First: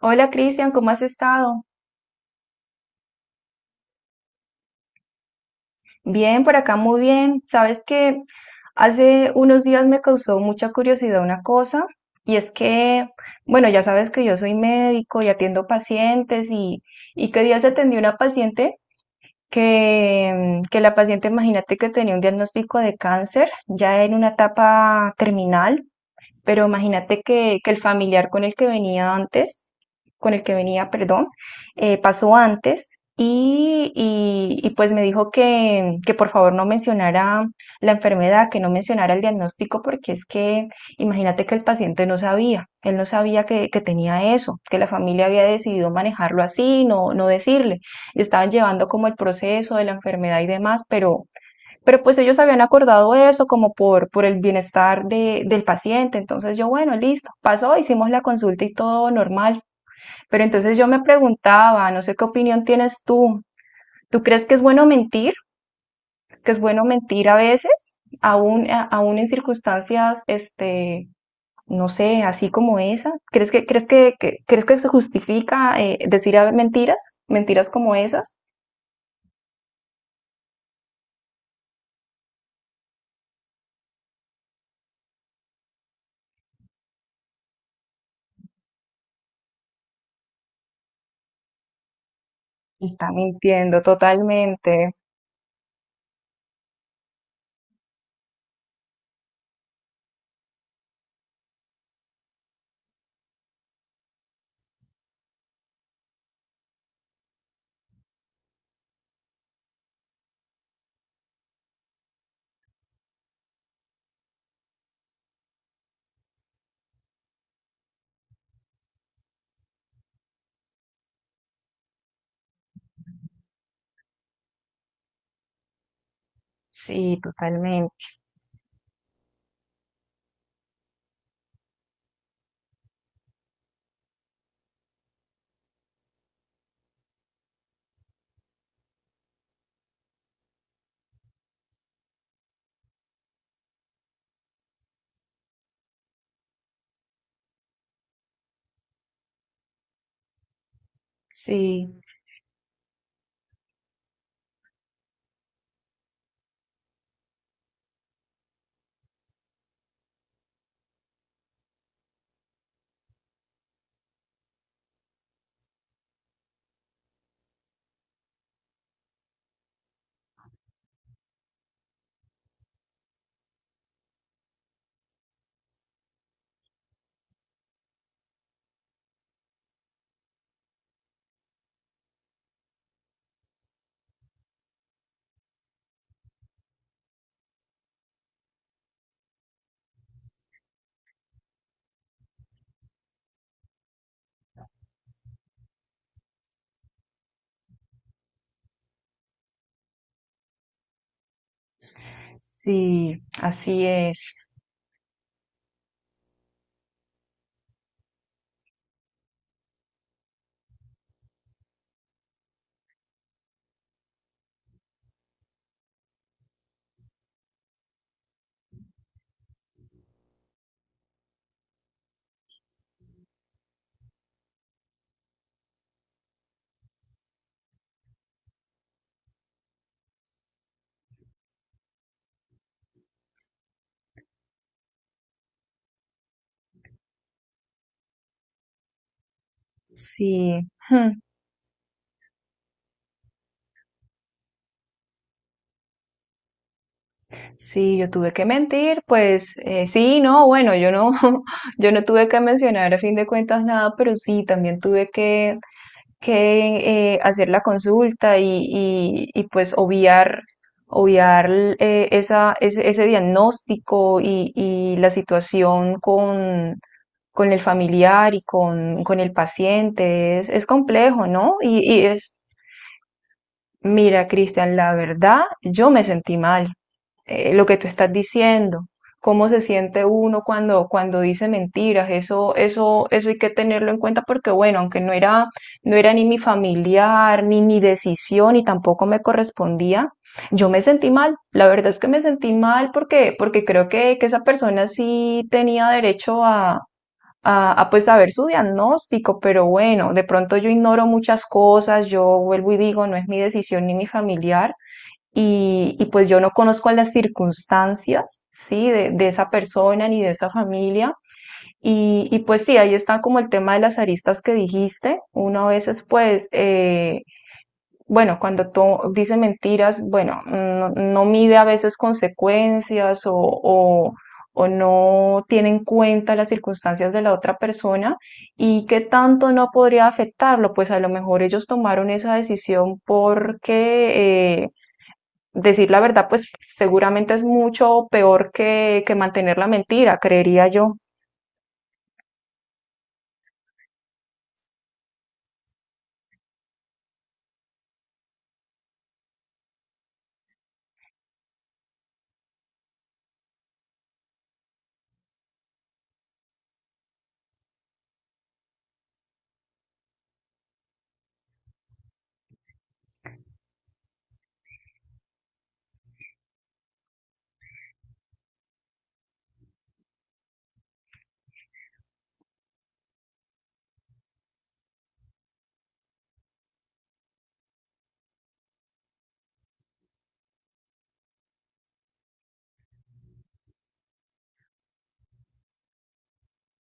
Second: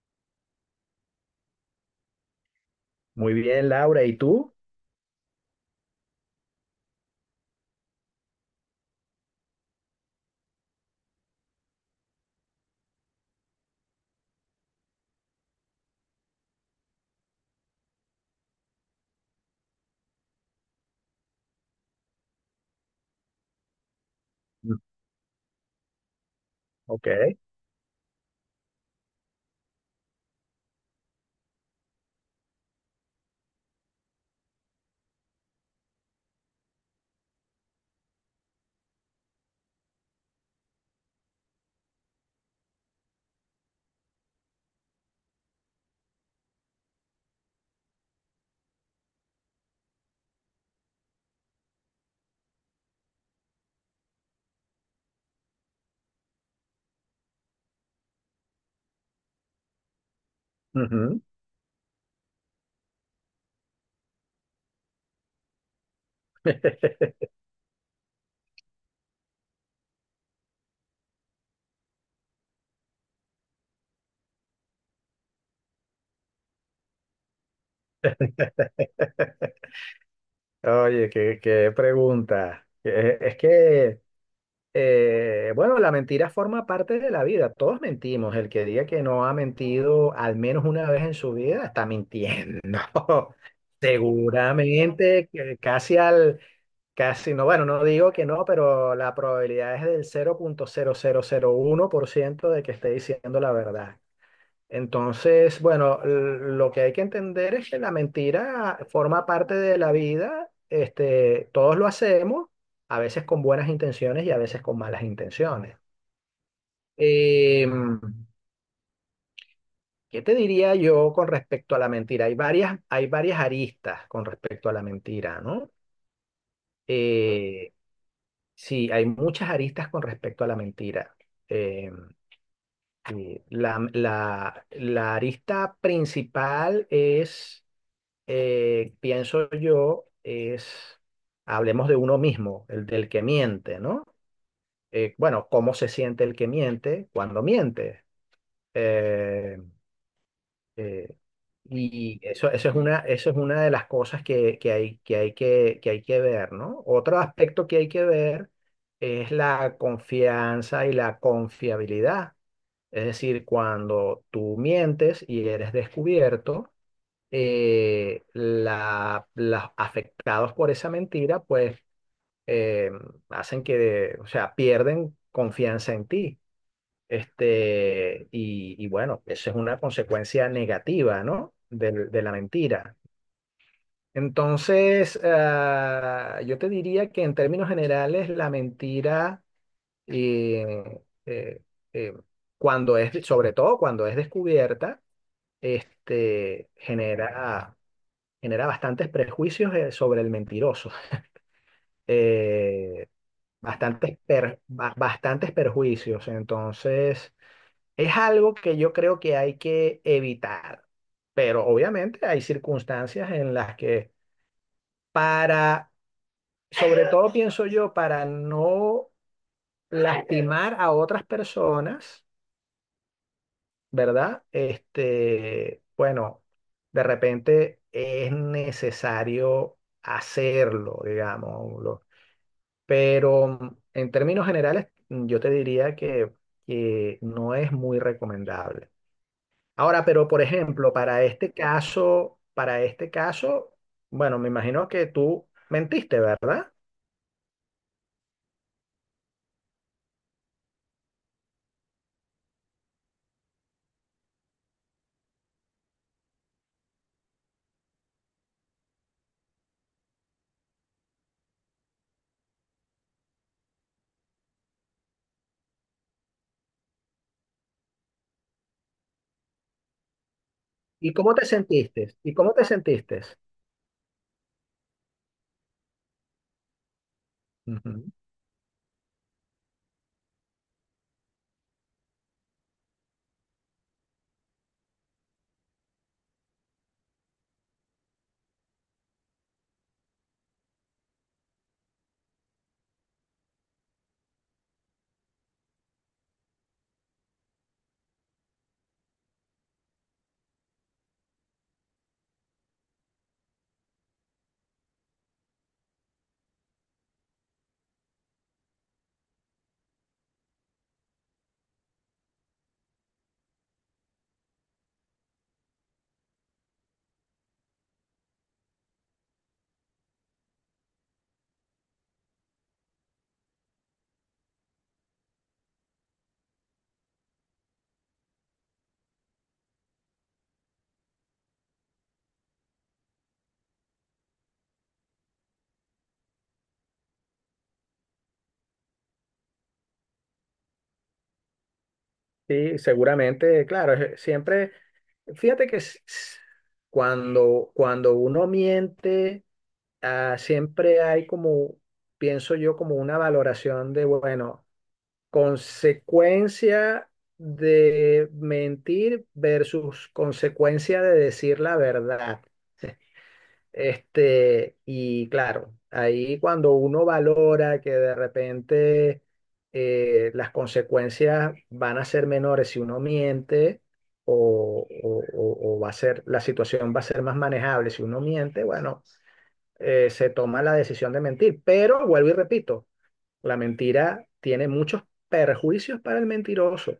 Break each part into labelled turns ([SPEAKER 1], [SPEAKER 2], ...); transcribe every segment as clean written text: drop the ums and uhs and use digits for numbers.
[SPEAKER 1] Hola Cristian, ¿cómo has estado?
[SPEAKER 2] Muy bien, Laura, ¿y tú?
[SPEAKER 1] Bien, por acá muy bien. Sabes que hace unos días me causó mucha curiosidad una cosa y es que, bueno, ya sabes que yo soy médico y atiendo pacientes y, que días atendí una paciente que, que la paciente, imagínate que tenía un diagnóstico de cáncer ya en una
[SPEAKER 2] Mm.
[SPEAKER 1] etapa terminal. Pero
[SPEAKER 2] Ok.
[SPEAKER 1] imagínate que el familiar con el que venía antes, con el que venía, perdón, pasó antes y, y pues me dijo que por favor no mencionara la enfermedad, que no mencionara el diagnóstico, porque es que imagínate que el paciente no sabía, él no sabía que tenía eso, que la familia había decidido manejarlo así, no, no decirle. Le estaban llevando como el proceso de la enfermedad y demás, pero pero ellos habían acordado eso como por el bienestar de, del paciente. Entonces yo, bueno, listo, pasó, hicimos la consulta y todo normal. Pero entonces yo me
[SPEAKER 2] Ujú.
[SPEAKER 1] preguntaba, no sé qué opinión tienes tú. ¿Tú crees que es bueno mentir? ¿Que es bueno mentir a veces? Aún, aún en circunstancias, no sé, así como esa. ¿Crees que crees que se justifica decir mentiras? ¿Mentiras como esas?
[SPEAKER 2] Oye, qué pregunta. Es que, bueno, la mentira forma parte de la vida. Todos mentimos. El que diga que no ha mentido al menos una vez en su vida está mintiendo.
[SPEAKER 1] Está mintiendo totalmente.
[SPEAKER 2] Seguramente, que casi no, bueno, no digo que no, pero la probabilidad es del cero punto cero cero cero punto uno por ciento de que esté diciendo la verdad. Entonces, bueno, lo que hay que entender es que la mentira forma parte de la vida, este, todos lo hacemos, a veces con buenas intenciones y a veces con malas intenciones. Em, ¿Qué te diría yo con respecto a la mentira? Hay varias aristas con respecto a la mentira, ¿no?
[SPEAKER 1] Sí,
[SPEAKER 2] Eh,
[SPEAKER 1] totalmente.
[SPEAKER 2] sí, hay muchas aristas con respecto a la mentira. Em, y la arista principal es, pienso yo, es, hablemos de uno mismo, el del que miente, ¿no? Bueno, ¿cómo se siente el que miente cuando miente? Eh, eh,
[SPEAKER 1] Sí.
[SPEAKER 2] y eso es una de las cosas que hay, que hay que ver, ¿no? Otro aspecto que hay que ver es la confianza y la confiabilidad. Es decir, cuando tú mientes y eres descubierto, las afectados por esa mentira, pues eh, hacen que, o sea, pierden confianza en ti. Este, y bueno, eso es una consecuencia negativa, ¿no? De la mentira. Entonces, ah, yo te diría que en términos generales, la mentira, eh, eh, eh, cuando es, sobre todo cuando es descubierta, este, genera bastantes prejuicios, sobre el mentiroso, eh,
[SPEAKER 1] Sí, así
[SPEAKER 2] bastantes,
[SPEAKER 1] es.
[SPEAKER 2] per- ba- bastantes perjuicios. Entonces, es algo que yo creo que hay que evitar, pero obviamente hay circunstancias en las que, para, sobre todo pienso yo, para no lastimar a otras personas, ¿verdad? Este, bueno, de repente es necesario hacerlo, digamos. Pero en términos generales, yo te diría que no es muy recomendable. Ahora, pero por
[SPEAKER 1] Sí,
[SPEAKER 2] ejemplo,
[SPEAKER 1] hmm,
[SPEAKER 2] para este caso, bueno, me imagino que tú mentiste, ¿verdad?
[SPEAKER 1] sí, yo tuve que mentir, pues, sí, no, bueno, yo no, yo no tuve que mencionar a fin de cuentas nada, pero sí, también tuve que hacer la consulta y pues obviar, obviar esa, ese diagnóstico y la situación con el familiar y con el paciente. Es
[SPEAKER 2] ¿Y
[SPEAKER 1] complejo,
[SPEAKER 2] cómo te
[SPEAKER 1] ¿no? Y
[SPEAKER 2] sentiste? ¿Y
[SPEAKER 1] es.
[SPEAKER 2] cómo te sentiste?
[SPEAKER 1] Mira, Cristian, la verdad, yo me sentí mal. Lo que tú
[SPEAKER 2] Ujú.
[SPEAKER 1] estás diciendo, cómo se siente uno cuando, cuando dice mentiras, eso hay que tenerlo en cuenta porque, bueno, aunque no era, no era ni mi familiar, ni mi decisión, y tampoco me correspondía, yo me sentí mal. La verdad es que me sentí mal porque, porque creo que esa persona sí tenía derecho a, pues saber su diagnóstico, pero bueno, de pronto yo ignoro muchas cosas, yo vuelvo y digo, no es mi decisión ni mi familiar. Y pues yo no conozco las circunstancias, ¿sí? De esa persona ni de esa familia. Y, pues sí, ahí está como el tema de las aristas que dijiste. Una a veces pues, bueno, cuando tú dices mentiras, bueno, no, no mide a veces consecuencias o o no tiene en cuenta las circunstancias de la otra persona y qué tanto no podría afectarlo. Pues a lo mejor ellos tomaron esa decisión porque, decir la verdad, pues seguramente es mucho peor que mantener la mentira, creería yo.
[SPEAKER 2] Sí, seguramente, claro, siempre, fíjate que cuando uno miente, ah, siempre hay como, pienso yo, como una valoración de, bueno, consecuencia de mentir versus consecuencia de decir la verdad. Este, y claro, ahí cuando uno valora que de repente, las consecuencias van a ser menores si uno miente, o va a ser, la situación va a ser más manejable si uno miente, bueno, se toma la decisión de mentir. Pero vuelvo y repito, la mentira tiene muchos perjuicios para el mentiroso,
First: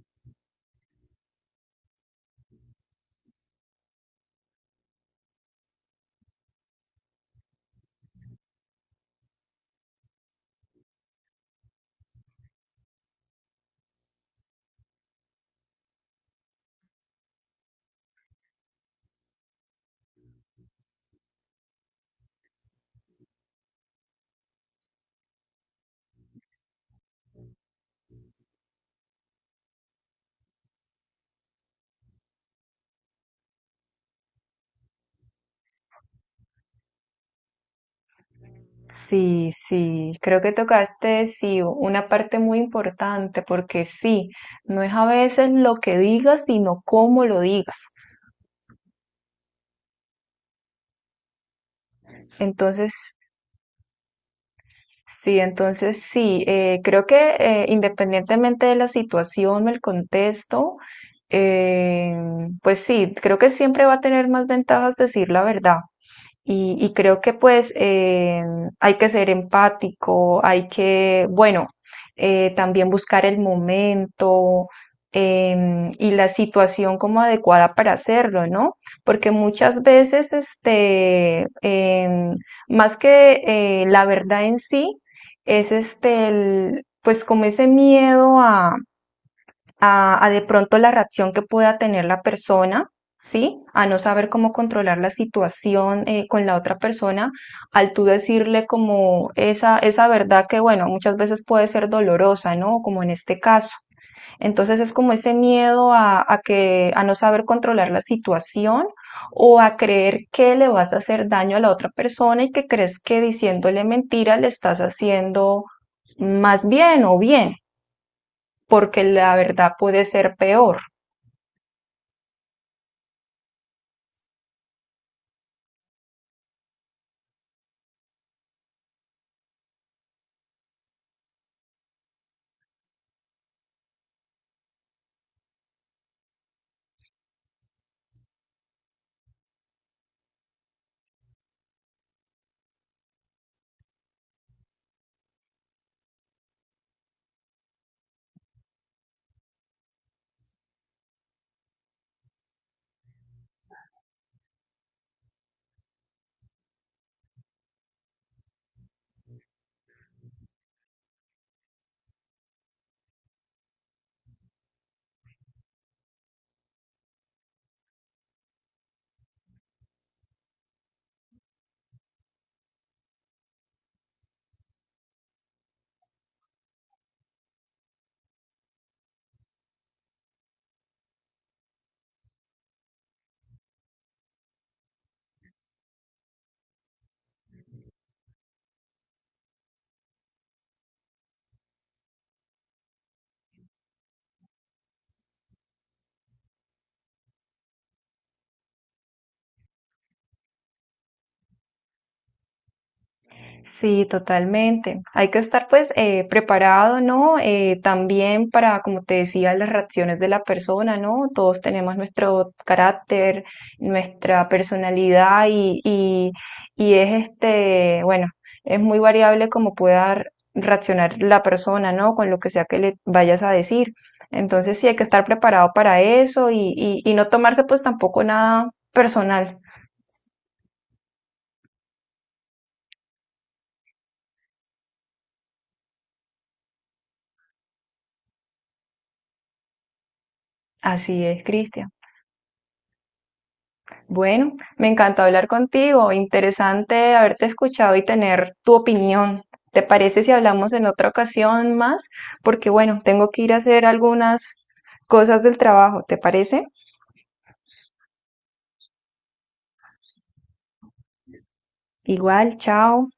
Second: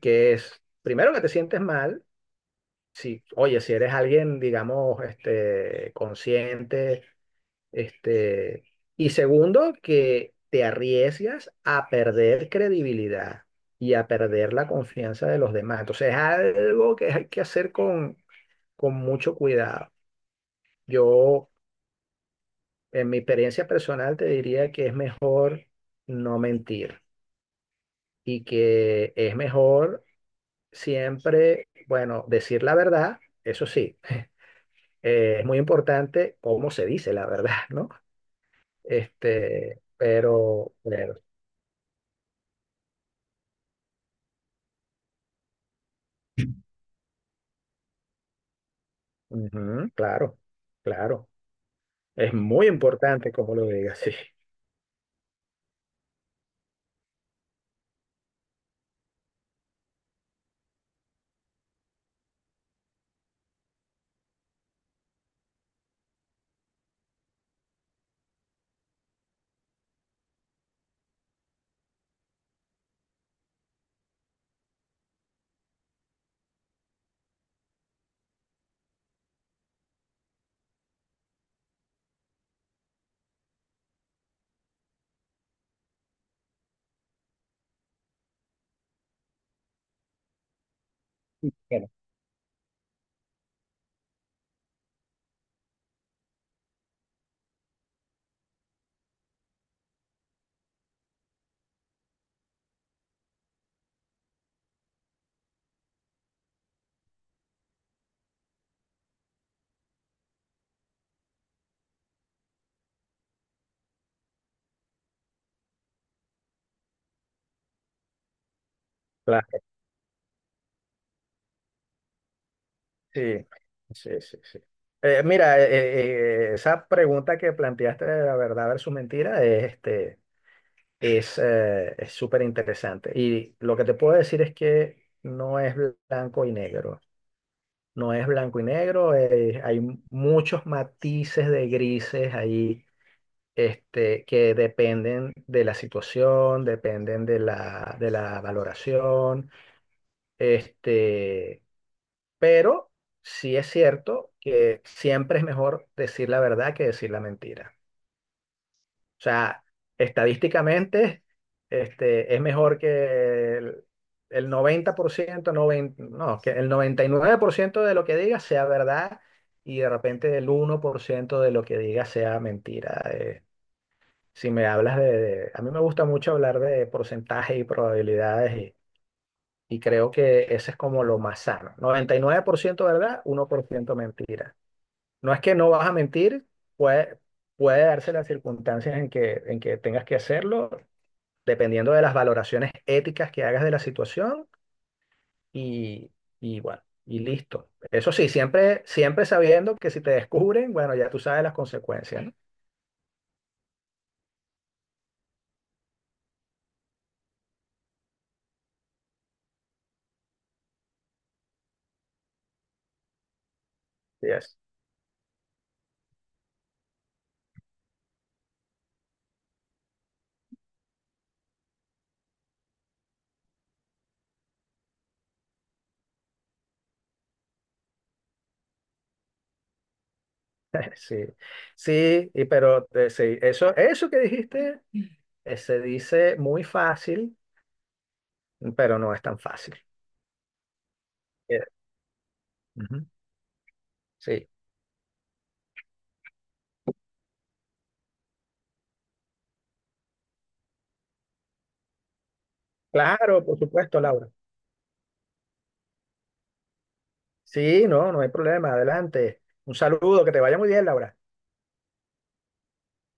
[SPEAKER 2] que es, primero, que te sientes mal, si, oye, si eres alguien, digamos, este, consciente, este, y segundo, que te arriesgas a perder credibilidad y a perder la confianza de los demás. Entonces es algo que hay que hacer con mucho cuidado. Yo, en mi experiencia personal, te diría que es mejor no mentir y que es mejor siempre, bueno, decir la verdad. Eso sí, es muy importante cómo se dice la verdad, ¿no?
[SPEAKER 1] Sí,
[SPEAKER 2] Este,
[SPEAKER 1] sí, creo que
[SPEAKER 2] pero,
[SPEAKER 1] tocaste, sí, una parte muy importante, porque sí, no es a veces lo que digas, sino cómo lo digas.
[SPEAKER 2] ujú. Claro, claro. Es muy
[SPEAKER 1] Entonces,
[SPEAKER 2] importante cómo lo digas, sí.
[SPEAKER 1] sí, entonces sí, creo que, independientemente de la situación o el contexto, eh, pues sí, creo que siempre va a tener más ventajas decir la verdad. Y creo que pues, hay que ser empático, hay que, bueno, también buscar el momento, y la situación como adecuada para hacerlo, ¿no? Porque muchas veces, más que, la verdad en sí, es este, el, pues como ese miedo a de pronto la reacción que pueda
[SPEAKER 2] Bueno,
[SPEAKER 1] tener la persona, ¿sí? A no saber cómo controlar la situación, con la otra persona, al tú decirle como esa verdad que, bueno, muchas veces puede ser dolorosa, ¿no? Como en este caso. Entonces es como ese miedo a que, a no saber controlar la situación o a creer que le vas a hacer daño a la otra persona y que crees que diciéndole mentira le estás haciendo más bien o bien porque la
[SPEAKER 2] claro,
[SPEAKER 1] verdad puede ser peor.
[SPEAKER 2] sí, sí, sí, sí. Mira, esa pregunta que planteaste de la verdad versus mentira es, este, es súper interesante. Y lo que te puedo decir es que no es blanco y negro. No es blanco y negro, hay muchos matices de grises ahí, este, que dependen de la situación, dependen de la valoración, este, pero sí es cierto que siempre es mejor decir la verdad que decir la mentira. O sea, estadísticamente, este, es mejor que el 90%, 90, no, que el 99% de lo que digas sea verdad. Y de repente el 1% de lo que digas sea mentira. Si me hablas de- A mí me gusta mucho hablar de porcentajes y probabilidades, y creo que ese es como lo más sano. 99% verdad, 1% mentira. No es que no vas a mentir, puede, puede darse las circunstancias en que tengas que hacerlo, dependiendo de las valoraciones éticas que hagas de la situación y, y bueno, y listo. Eso sí, siempre, siempre sabiendo que si te descubren, bueno, ya tú sabes las consecuencias,
[SPEAKER 1] Sí, totalmente. Hay que estar pues, preparado, ¿no? También para, como te decía, las reacciones de la persona, ¿no? Todos tenemos nuestro carácter,
[SPEAKER 2] ¿no?
[SPEAKER 1] nuestra personalidad y es este, bueno, es muy variable cómo pueda reaccionar la persona, ¿no? Con lo que sea que le vayas a decir. Entonces sí hay que estar preparado para eso y no tomarse pues tampoco nada personal.
[SPEAKER 2] Sí, sí, y pero sí, eso que dijiste, se dice muy fácil, pero no es tan fácil.
[SPEAKER 1] Así es,
[SPEAKER 2] Eh,
[SPEAKER 1] Cristian.
[SPEAKER 2] ujú. Sí,
[SPEAKER 1] Bueno, me encantó hablar contigo. Interesante haberte escuchado y tener tu opinión. ¿Te parece si hablamos en otra ocasión más? Porque bueno, tengo que
[SPEAKER 2] claro,
[SPEAKER 1] ir a
[SPEAKER 2] por
[SPEAKER 1] hacer
[SPEAKER 2] supuesto, Laura.
[SPEAKER 1] algunas cosas del trabajo. ¿Te parece?
[SPEAKER 2] Sí, no, no hay problema, adelante. Un saludo, que te vaya muy bien, Laura.
[SPEAKER 1] Igual, chao.